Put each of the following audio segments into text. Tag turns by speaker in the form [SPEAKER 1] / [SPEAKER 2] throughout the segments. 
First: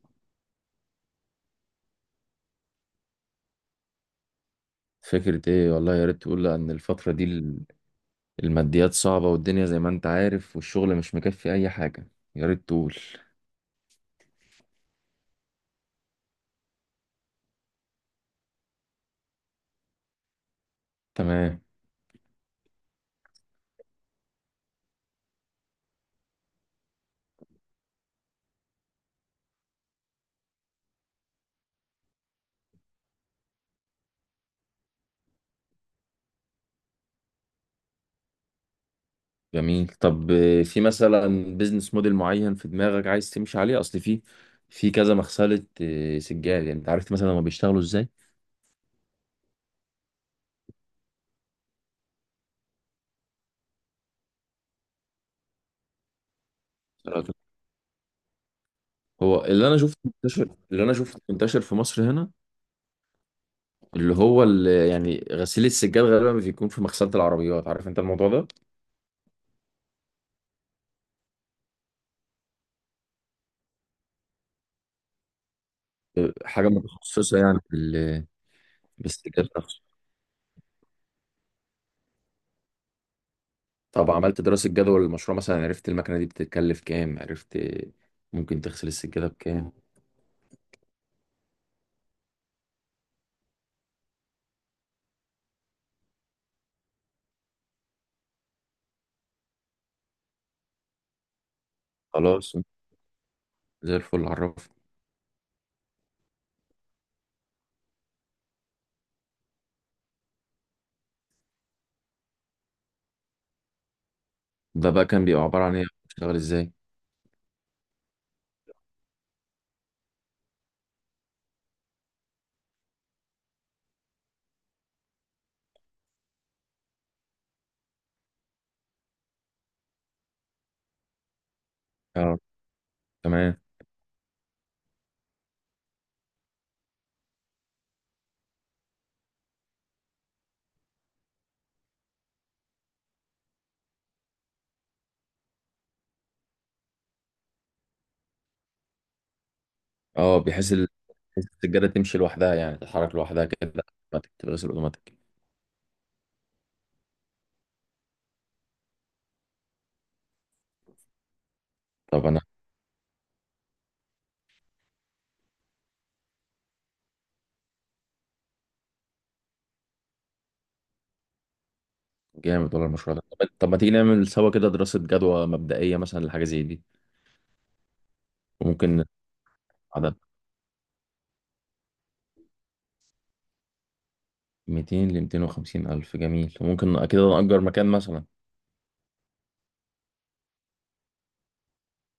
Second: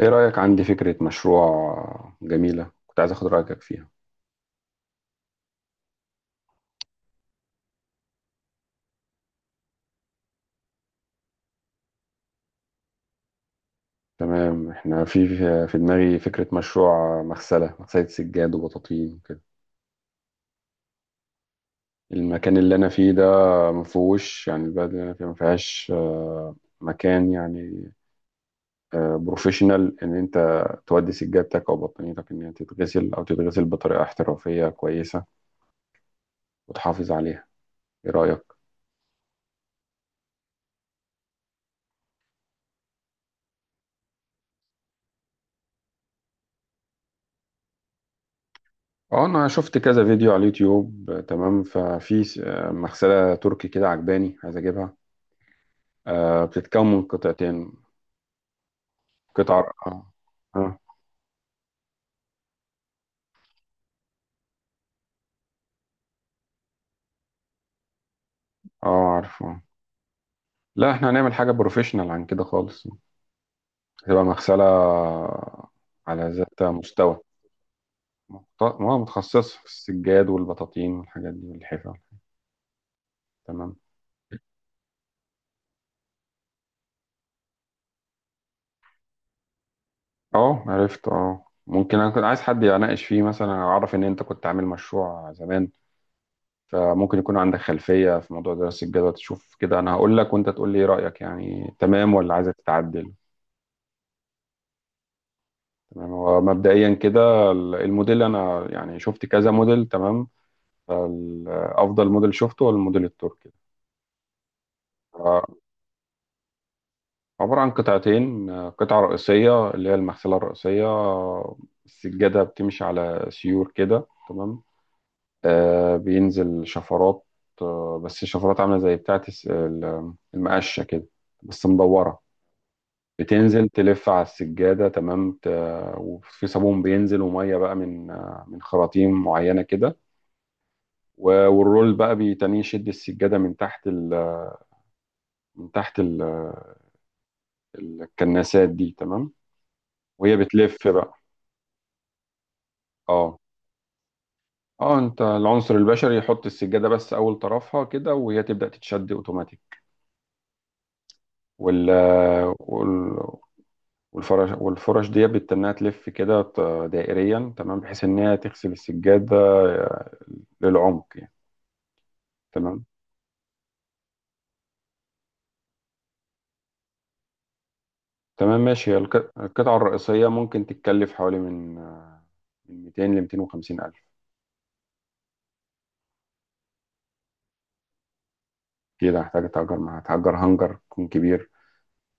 [SPEAKER 1] ايه رأيك؟ عندي فكرة مشروع جميلة، كنت عايز اخد رأيك فيها.
[SPEAKER 2] فكرة ايه؟ والله يا ريت تقول. ان الفترة دي الماديات صعبة والدنيا زي ما انت عارف، والشغل مش مكفي اي حاجة. يا ريت تقول.
[SPEAKER 1] تمام. احنا في دماغي فكرة مشروع مغسلة، سجاد وبطاطين وكده.
[SPEAKER 2] تمام.
[SPEAKER 1] المكان اللي انا فيه ده مفهوش، يعني البلد اللي انا فيها مفيهاش مكان يعني بروفيشنال، ان انت تودي سجادتك او بطانيتك، ان هي تتغسل او تتغسل بطريقة احترافية كويسة وتحافظ عليها. ايه رأيك؟
[SPEAKER 2] جميل. طب في مثلا بيزنس موديل معين في دماغك عايز تمشي عليه؟ اصل في كذا مغسلة سجاد، يعني انت عرفت مثلا هما بيشتغلوا ازاي؟
[SPEAKER 1] اه، انا شفت كذا فيديو على اليوتيوب، تمام. ففي مغسلة تركي كده عجباني، عايز اجيبها. بتتكون من قطعتين،
[SPEAKER 2] هو اللي
[SPEAKER 1] قطعة
[SPEAKER 2] انا شفته منتشر
[SPEAKER 1] اه.
[SPEAKER 2] اللي انا شفته منتشر في مصر هنا، اللي يعني غسيل السجاد غالبا بيكون في مغسلة العربيات، عارف انت الموضوع ده؟
[SPEAKER 1] عارفه. لا، احنا هنعمل حاجة بروفيشنال عن كده خالص. هتبقى مغسلة على ذات
[SPEAKER 2] حاجة
[SPEAKER 1] مستوى،
[SPEAKER 2] متخصصة يعني، في السجاد
[SPEAKER 1] متخصصة في
[SPEAKER 2] نفسه.
[SPEAKER 1] السجاد والبطاطين والحاجات دي والحفا. تمام.
[SPEAKER 2] طب عملت دراسة جدوى للمشروع مثلا؟ عرفت المكنة دي بتتكلف كام؟ عرفت ممكن تغسل السجادة بكام؟
[SPEAKER 1] اه عرفت، اه ممكن. انا كنت عايز حد يناقش فيه مثلا، أنا اعرف ان انت كنت عامل مشروع زمان، فممكن يكون عندك خلفية في موضوع دراسة الجدوى. تشوف كده، انا هقول لك وانت تقول لي ايه رأيك يعني، تمام ولا
[SPEAKER 2] خلاص
[SPEAKER 1] عايزك تتعدل.
[SPEAKER 2] زي الفل. عرفت
[SPEAKER 1] تمام، هو مبدئيا كده الموديل، انا يعني شفت كذا موديل تمام. فافضل موديل شفته هو الموديل التركي.
[SPEAKER 2] ده بقى كان بيبقى
[SPEAKER 1] آه،
[SPEAKER 2] عبارة عن ايه؟ بتشتغل ازاي؟
[SPEAKER 1] عبارة عن قطعتين، قطعة رئيسية اللي هي المغسلة الرئيسية. السجادة بتمشي على سيور كده تمام. بينزل شفرات، بس الشفرات عاملة زي بتاعة المقشة كده، بس مدورة.
[SPEAKER 2] اه. تمام.
[SPEAKER 1] بتنزل تلف على السجادة تمام. وفي صابون بينزل ومية بقى من خراطيم معينة كده. والرول بقى بيتنيه يشد السجادة من تحت من تحت الكناسات دي تمام. وهي
[SPEAKER 2] اه. بحيث
[SPEAKER 1] بتلف بقى.
[SPEAKER 2] بحيث السجادة تمشي لوحدها، يعني تتحرك
[SPEAKER 1] اه،
[SPEAKER 2] لوحدها كده اوتوماتيك، تتغسل
[SPEAKER 1] اه،
[SPEAKER 2] اوتوماتيك.
[SPEAKER 1] انت العنصر البشري يحط السجادة بس اول طرفها كده، وهي تبدأ تتشد اوتوماتيك، وال...
[SPEAKER 2] طب انا.
[SPEAKER 1] وال... والفرش دي بتتنيها تلف كده دائريا تمام، بحيث ان هي تغسل السجادة آه، للعمق يعني.
[SPEAKER 2] جامد ولا
[SPEAKER 1] تمام.
[SPEAKER 2] المشروع ده. طب ما تيجي نعمل سوا كده دراسة جدوى مبدئية مثلا لحاجة زي دي.
[SPEAKER 1] تمام ماشي، هي
[SPEAKER 2] وممكن
[SPEAKER 1] القطعة
[SPEAKER 2] عدد
[SPEAKER 1] الرئيسية ممكن تتكلف حوالي من 200 ل 250 ألف.
[SPEAKER 2] 200 ل 250 ألف. جميل، وممكن أكيد نأجر مكان مثلا.
[SPEAKER 1] كده هحتاج، اتأجر مع هتأجر هنجر يكون كبير،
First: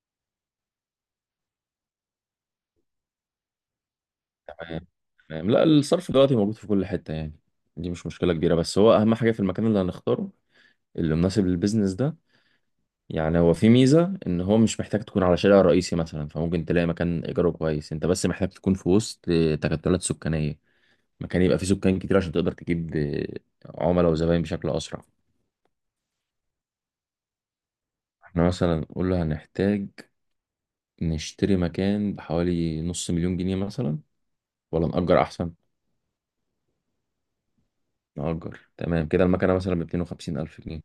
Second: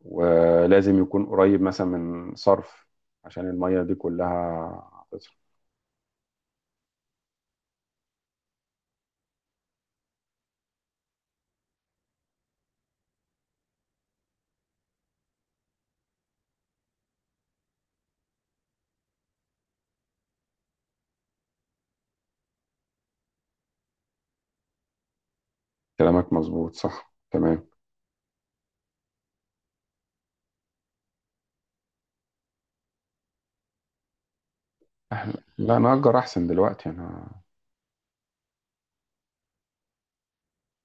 [SPEAKER 1] ولازم يكون قريب مثلا من صرف عشان المية دي كلها
[SPEAKER 2] تمام. تمام.
[SPEAKER 1] هتصرف.
[SPEAKER 2] لا الصرف دلوقتي موجود في كل حتة يعني، دي مش مشكلة كبيرة. بس هو أهم حاجة في المكان اللي هنختاره، اللي مناسب للبيزنس ده. يعني هو في ميزة إن هو مش محتاج تكون على شارع رئيسي مثلا، فممكن تلاقي مكان إيجاره كويس. أنت بس محتاج تكون في وسط تكتلات سكانية، مكان يبقى فيه سكان كتير عشان تقدر تجيب عملاء وزباين بشكل أسرع.
[SPEAKER 1] كلامك مظبوط، صح تمام.
[SPEAKER 2] احنا مثلا قلنا هنحتاج نشتري مكان بحوالي نص مليون جنيه مثلا، ولا نأجر
[SPEAKER 1] أحلى.
[SPEAKER 2] أحسن؟
[SPEAKER 1] لا، انا اجر احسن دلوقتي، انا.
[SPEAKER 2] نأجر. تمام كده المكنة مثلا ب 250 ألف جنيه،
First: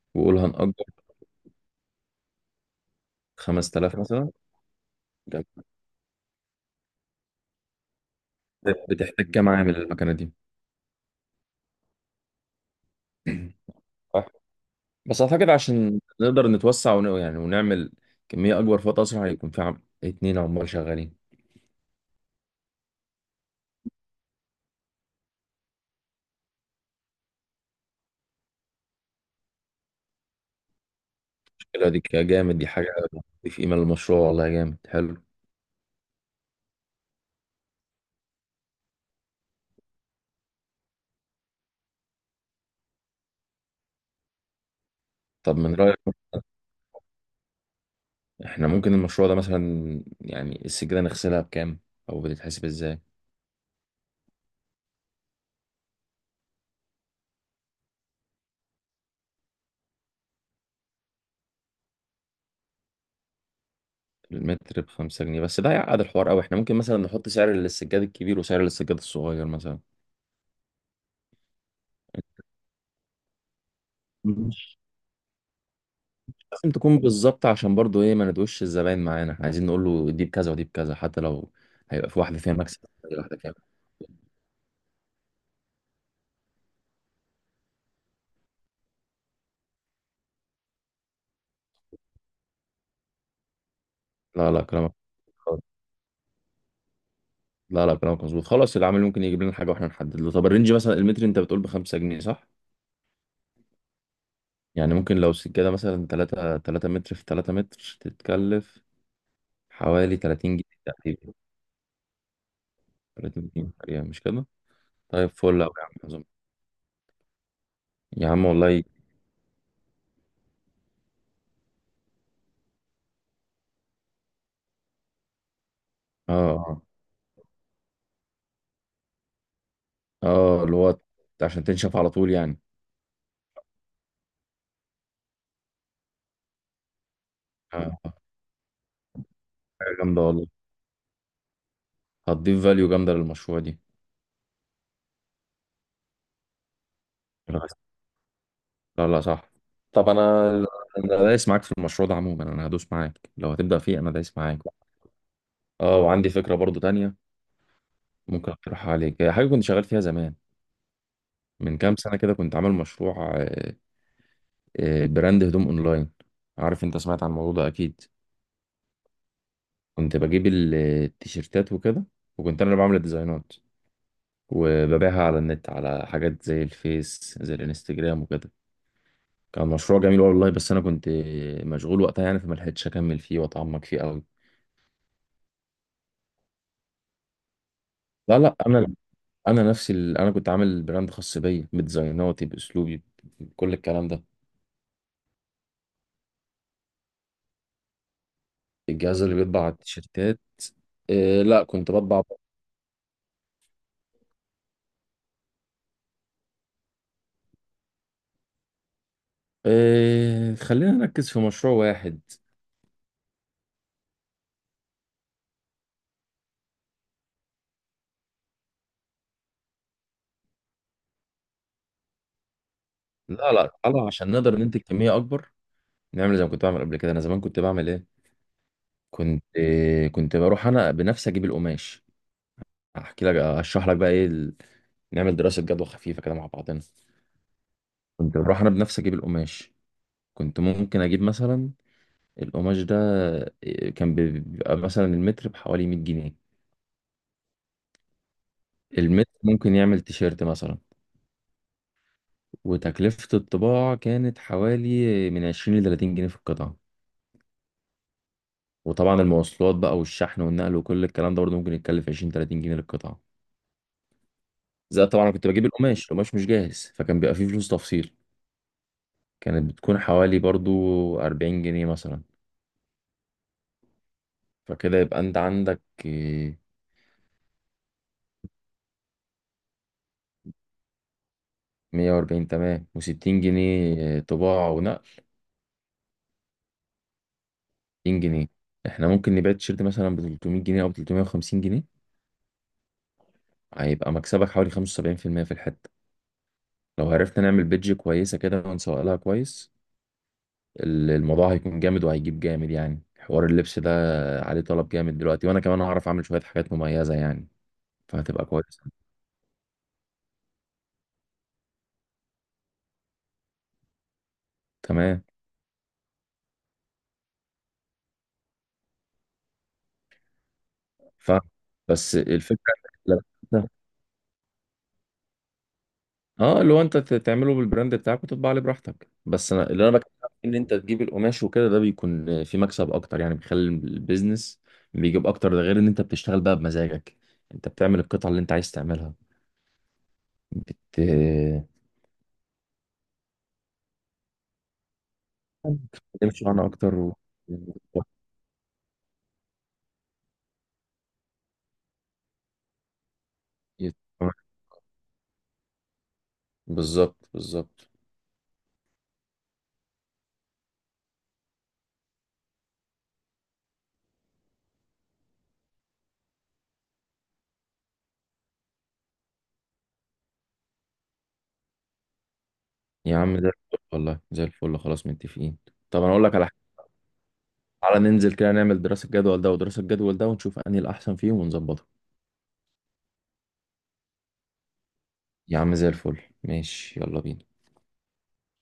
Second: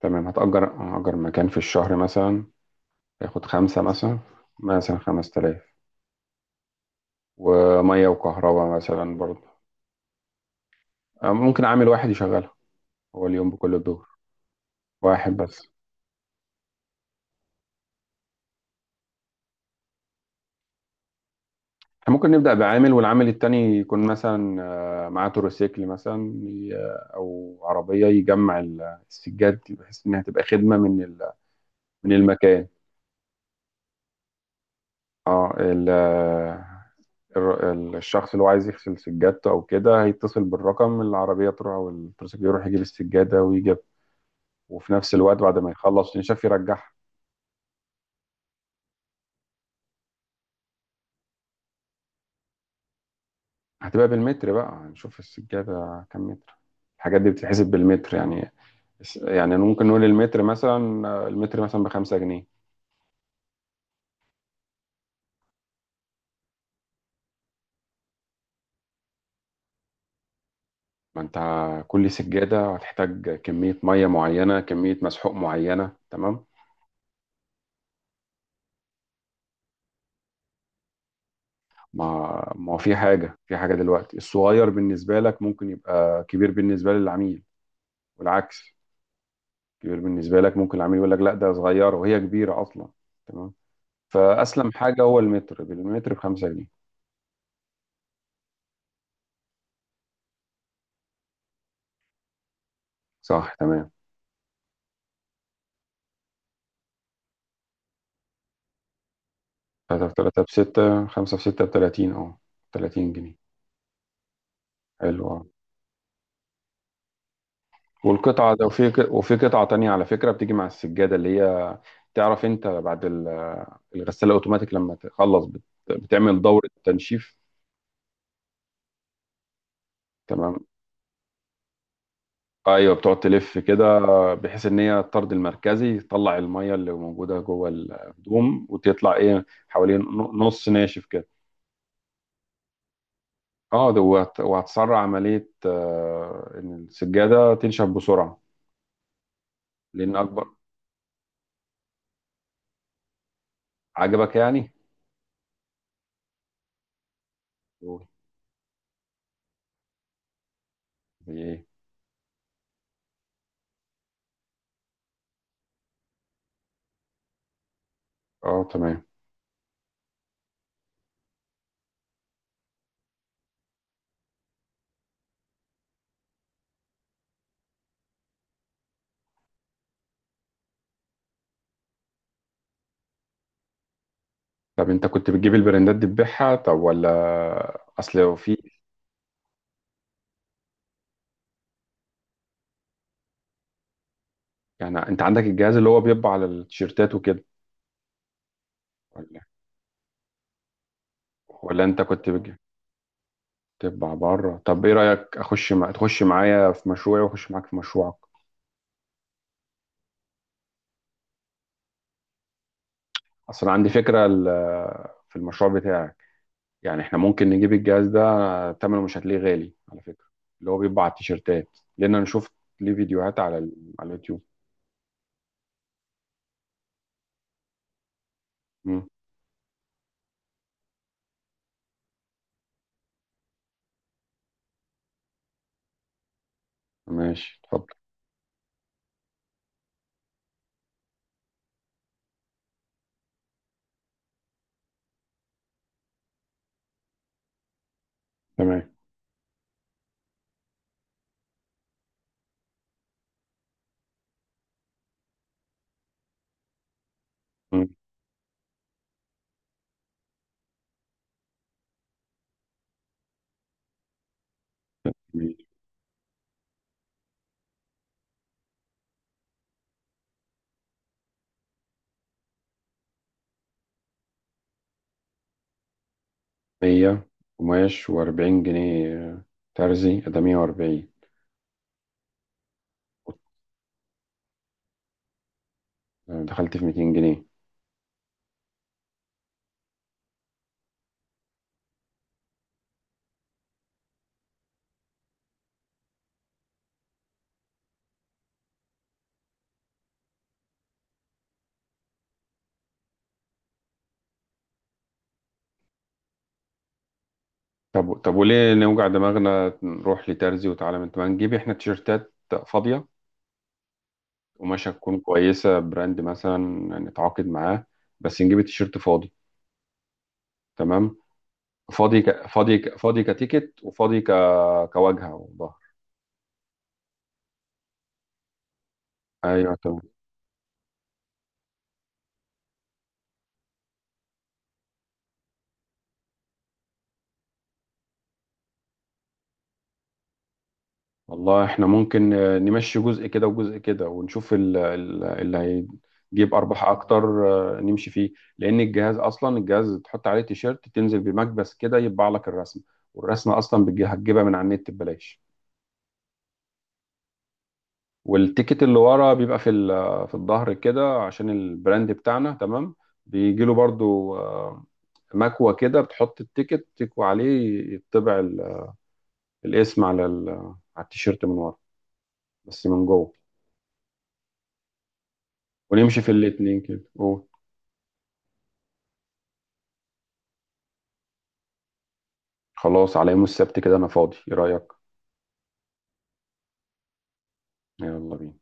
[SPEAKER 1] تمام.
[SPEAKER 2] وقول هنأجر
[SPEAKER 1] هأجر مكان في الشهر مثلا هياخد خمسة
[SPEAKER 2] 5000
[SPEAKER 1] مثلا،
[SPEAKER 2] مثلا.
[SPEAKER 1] مثلا 5000،
[SPEAKER 2] جميل.
[SPEAKER 1] ومية وكهرباء مثلا
[SPEAKER 2] بتحتاج كام
[SPEAKER 1] برضه.
[SPEAKER 2] عامل المكنة دي؟
[SPEAKER 1] ممكن عامل واحد يشغلها، هو اليوم بكل الدور،
[SPEAKER 2] صح. بس
[SPEAKER 1] واحد
[SPEAKER 2] أعتقد
[SPEAKER 1] بس.
[SPEAKER 2] عشان نقدر نتوسع يعني ونعمل كمية أكبر في وقت أسرع، هيكون في اتنين عمال شغالين.
[SPEAKER 1] احنا ممكن نبدأ بعامل، والعامل التاني يكون مثلا معاه تروسيكل مثلا أو عربية، يجمع السجاد، بحيث إنها تبقى خدمة من
[SPEAKER 2] المشكلة دي
[SPEAKER 1] من
[SPEAKER 2] كده جامد،
[SPEAKER 1] المكان.
[SPEAKER 2] دي حاجة في قيمة للمشروع. والله جامد حلو.
[SPEAKER 1] اه، الشخص اللي هو عايز يغسل سجادته أو كده هيتصل بالرقم، العربية تروح أو التروسيكل يروح يجيب السجادة ويجيب، وفي نفس الوقت
[SPEAKER 2] طب
[SPEAKER 1] بعد ما
[SPEAKER 2] من رأيك
[SPEAKER 1] يخلص ينشف يرجعها.
[SPEAKER 2] إحنا ممكن المشروع ده مثلا، يعني السجادة نغسلها بكام؟ أو بتتحسب إزاي؟
[SPEAKER 1] هتبقى بالمتر بقى، هنشوف السجادة كام متر. الحاجات دي بتتحسب بالمتر يعني. يعني ممكن نقول المتر مثلا، ب5 جنيه.
[SPEAKER 2] المتر بخمسة جنيه بس ده هيعقد الحوار أوي. إحنا ممكن مثلا نحط سعر للسجاد الكبير وسعر للسجاد الصغير مثلا.
[SPEAKER 1] ما انت، كل سجادة هتحتاج كمية مية معينة، كمية مسحوق معينة تمام.
[SPEAKER 2] لازم تكون بالظبط، عشان برضو ايه ما ندوش الزباين معانا. احنا عايزين نقول له دي بكذا ودي بكذا، حتى لو
[SPEAKER 1] ما
[SPEAKER 2] هيبقى في واحده فيها
[SPEAKER 1] ما هو
[SPEAKER 2] مكسب،
[SPEAKER 1] في
[SPEAKER 2] هي واحده
[SPEAKER 1] حاجة،
[SPEAKER 2] فيها.
[SPEAKER 1] دلوقتي الصغير بالنسبة لك ممكن يبقى كبير بالنسبة للعميل، والعكس. كبير بالنسبة لك ممكن العميل يقول لك لا، ده صغيرة وهي كبيرة أصلا، تمام.
[SPEAKER 2] لا لا
[SPEAKER 1] فأسلم
[SPEAKER 2] كلامك
[SPEAKER 1] حاجة هو المتر، بالمتر ب5 جنيه.
[SPEAKER 2] لا لا كلامك مظبوط. خلاص العامل ممكن يجيب لنا حاجه واحنا نحدد له. طب الرينج مثلا المتر انت بتقول ب 5 جنيه، صح؟
[SPEAKER 1] صح تمام.
[SPEAKER 2] يعني ممكن لو سجاده مثلا 3 3 متر في 3 متر، تتكلف
[SPEAKER 1] تلاتة في
[SPEAKER 2] حوالي
[SPEAKER 1] تلاتة
[SPEAKER 2] 30 جنيه
[SPEAKER 1] بستة،
[SPEAKER 2] تقريبا.
[SPEAKER 1] خمسة في ستة ب30، اه، 30 جنيه.
[SPEAKER 2] 30 جنيه تقريبا، مش كده؟
[SPEAKER 1] حلو
[SPEAKER 2] طيب
[SPEAKER 1] اه.
[SPEAKER 2] فل قوي يا عم، عظيم. يا عم
[SPEAKER 1] والقطعة ده،
[SPEAKER 2] والله.
[SPEAKER 1] وفي قطعة تانية على فكرة بتيجي مع السجادة، اللي هي تعرف انت بعد الغسالة اوتوماتيك لما تخلص
[SPEAKER 2] اه.
[SPEAKER 1] بتعمل دورة
[SPEAKER 2] اه.
[SPEAKER 1] تنشيف تمام.
[SPEAKER 2] اللي هو عشان تنشف على طول يعني.
[SPEAKER 1] ايوه، بتقعد تلف كده بحيث ان هي الطرد المركزي تطلع المية اللي موجودة جوه
[SPEAKER 2] اه.
[SPEAKER 1] الهدوم، وتطلع ايه
[SPEAKER 2] حاجه
[SPEAKER 1] حوالين
[SPEAKER 2] جامده والله،
[SPEAKER 1] نص ناشف كده.
[SPEAKER 2] هتضيف فاليو جامدة للمشروع دي.
[SPEAKER 1] اه، ده وهتسرع عملية، ان السجادة
[SPEAKER 2] لا.
[SPEAKER 1] تنشف بسرعة
[SPEAKER 2] لا لا صح. طب
[SPEAKER 1] لان اكبر.
[SPEAKER 2] انا. انا دايس معاك في المشروع ده عموما، انا هدوس معاك لو هتبدأ فيه، انا
[SPEAKER 1] عجبك
[SPEAKER 2] دايس معاك.
[SPEAKER 1] يعني؟
[SPEAKER 2] اه، وعندي فكرة برضو تانية
[SPEAKER 1] قول.
[SPEAKER 2] ممكن اقترحها عليك. هي حاجة كنت شغال فيها زمان،
[SPEAKER 1] ايه.
[SPEAKER 2] من كام سنة كده. كنت عامل مشروع براند هدوم اونلاين، عارف انت، سمعت عن الموضوع ده اكيد.
[SPEAKER 1] اه تمام.
[SPEAKER 2] كنت بجيب التيشيرتات وكده، وكنت انا اللي بعمل الديزاينات وببيعها على النت، على حاجات زي الفيس زي الانستجرام وكده. كان مشروع جميل والله، بس انا كنت مشغول وقتها يعني فما لحقتش اكمل فيه واتعمق فيه قوي.
[SPEAKER 1] طب انت كنت بتجيب البراندات دي تبيعها؟ طب ولا، اصل لو
[SPEAKER 2] لا
[SPEAKER 1] في.
[SPEAKER 2] لا، انا نفسي انا كنت عامل براند خاص بيا، بديزايناتي، باسلوبي، بكل الكلام ده.
[SPEAKER 1] يعني انت عندك الجهاز اللي هو بيطبع على التيشيرتات وكده
[SPEAKER 2] الجهاز اللي
[SPEAKER 1] ولا؟
[SPEAKER 2] بيطبع على التيشيرتات. إيه لا
[SPEAKER 1] ولا
[SPEAKER 2] كنت
[SPEAKER 1] انت
[SPEAKER 2] بطبع.
[SPEAKER 1] كنت بتجيب تطبع بره؟ طب ايه رايك، تخش معايا في مشروعي واخش معاك في مشروعك؟
[SPEAKER 2] إيه خلينا نركز في مشروع واحد.
[SPEAKER 1] اصل عندي فكره في المشروع بتاعك، يعني احنا ممكن نجيب الجهاز ده، ثمنه مش هتلاقيه غالي على فكره، اللي هو بيطبع على التيشيرتات. لان انا شفت ليه فيديوهات
[SPEAKER 2] لا لا تعالى،
[SPEAKER 1] على
[SPEAKER 2] عشان
[SPEAKER 1] اليوتيوب.
[SPEAKER 2] نقدر ننتج كمية اكبر نعمل زي ما كنت بعمل قبل كده. انا زمان كنت بعمل ايه؟
[SPEAKER 1] مم.
[SPEAKER 2] كنت إيه، كنت بروح انا بنفسي اجيب القماش. احكي لك، اشرح لك بقى ايه نعمل دراسة جدوى خفيفة كده مع بعضنا.
[SPEAKER 1] ماشي اتفضل.
[SPEAKER 2] كنت بروح انا بنفسي اجيب القماش، كنت ممكن اجيب مثلا القماش ده كان بيبقى مثلا المتر بحوالي 100 جنيه.
[SPEAKER 1] تمام.
[SPEAKER 2] المتر ممكن يعمل تيشيرت مثلا، وتكلفة الطباعة كانت حوالي من 20 ل 30 جنيه في القطعة. وطبعا المواصلات بقى والشحن والنقل وكل الكلام ده برضه ممكن يتكلف 20 30 جنيه للقطعة. زائد طبعا أنا كنت
[SPEAKER 1] مم.
[SPEAKER 2] بجيب القماش، القماش مش جاهز، فكان بيبقى فيه فلوس تفصيل، كانت بتكون حوالي برضه 40 جنيه مثلا. فكده يبقى انت عندك
[SPEAKER 1] 100 قماش و40 جنيه، ترزي، ده 140.
[SPEAKER 2] 140، تمام، و60 جنيه طباعة ونقل،
[SPEAKER 1] دخلت في 200 جنيه.
[SPEAKER 2] 60 جنيه. احنا ممكن نبيع التيشيرت مثلا ب 300 جنيه او ب 350 جنيه، هيبقى مكسبك حوالي 75% في المية في الحتة. لو عرفنا نعمل بيدج كويسة كده ونسوق لها كويس، الموضوع هيكون جامد، وهيجيب جامد يعني. حوار اللبس ده عليه طلب جامد دلوقتي، وانا كمان هعرف اعمل شوية حاجات مميزة يعني،
[SPEAKER 1] طب
[SPEAKER 2] فهتبقى
[SPEAKER 1] وليه
[SPEAKER 2] كويسة.
[SPEAKER 1] نوجع دماغنا نروح لترزي؟ وتعالى، من ما نجيب احنا تيشيرتات فاضية، قماشة تكون
[SPEAKER 2] تمام.
[SPEAKER 1] كويسة براند مثلا، نتعاقد معاه، بس نجيب التيشيرت فاضي. تمام.
[SPEAKER 2] ف بس الفكرة.
[SPEAKER 1] فاضي كتيكت، وفاضي كواجهة وظهر.
[SPEAKER 2] اه اللي هو انت تعمله بالبراند بتاعك وتطبع عليه براحتك. بس انا
[SPEAKER 1] ايوه.
[SPEAKER 2] اللي انا بكلمك ان انت تجيب القماش وكده، ده بيكون في مكسب اكتر يعني، بيخلي البيزنس بيجيب اكتر. ده غير ان انت بتشتغل بقى بمزاجك، انت بتعمل القطعة اللي انت عايز تعملها بت
[SPEAKER 1] والله احنا ممكن نمشي جزء كده وجزء كده، ونشوف اللي
[SPEAKER 2] بتمشي
[SPEAKER 1] هيجيب
[SPEAKER 2] معانا
[SPEAKER 1] ارباح
[SPEAKER 2] اكتر و...
[SPEAKER 1] اكتر، نمشي فيه. لان الجهاز اصلا، الجهاز تحط عليه تيشيرت تنزل بمكبس كده يطبع لك الرسمه، والرسمه اصلا هتجيبها من على النت ببلاش.
[SPEAKER 2] بالظبط بالظبط.
[SPEAKER 1] والتيكت اللي ورا بيبقى في الظهر كده عشان البراند بتاعنا تمام. بيجي له برضو مكوه كده، بتحط التيكت تكوي عليه يطبع الاسم على التيشيرت من ورا، بس من
[SPEAKER 2] يا
[SPEAKER 1] جوه.
[SPEAKER 2] عم ده والله زي الفل، خلاص متفقين. طب انا
[SPEAKER 1] ونمشي
[SPEAKER 2] اقول
[SPEAKER 1] في
[SPEAKER 2] لك على حاجه،
[SPEAKER 1] الاتنين كده.
[SPEAKER 2] تعالى ننزل كده نعمل دراسة جدول ده ودراسة جدول ده، ونشوف انهي الاحسن فيهم ونظبطه.
[SPEAKER 1] خلاص، على يوم السبت كده انا فاضي، ايه رأيك؟
[SPEAKER 2] يا عم زي الفل ماشي. يلا بينا.
[SPEAKER 1] يلا بينا.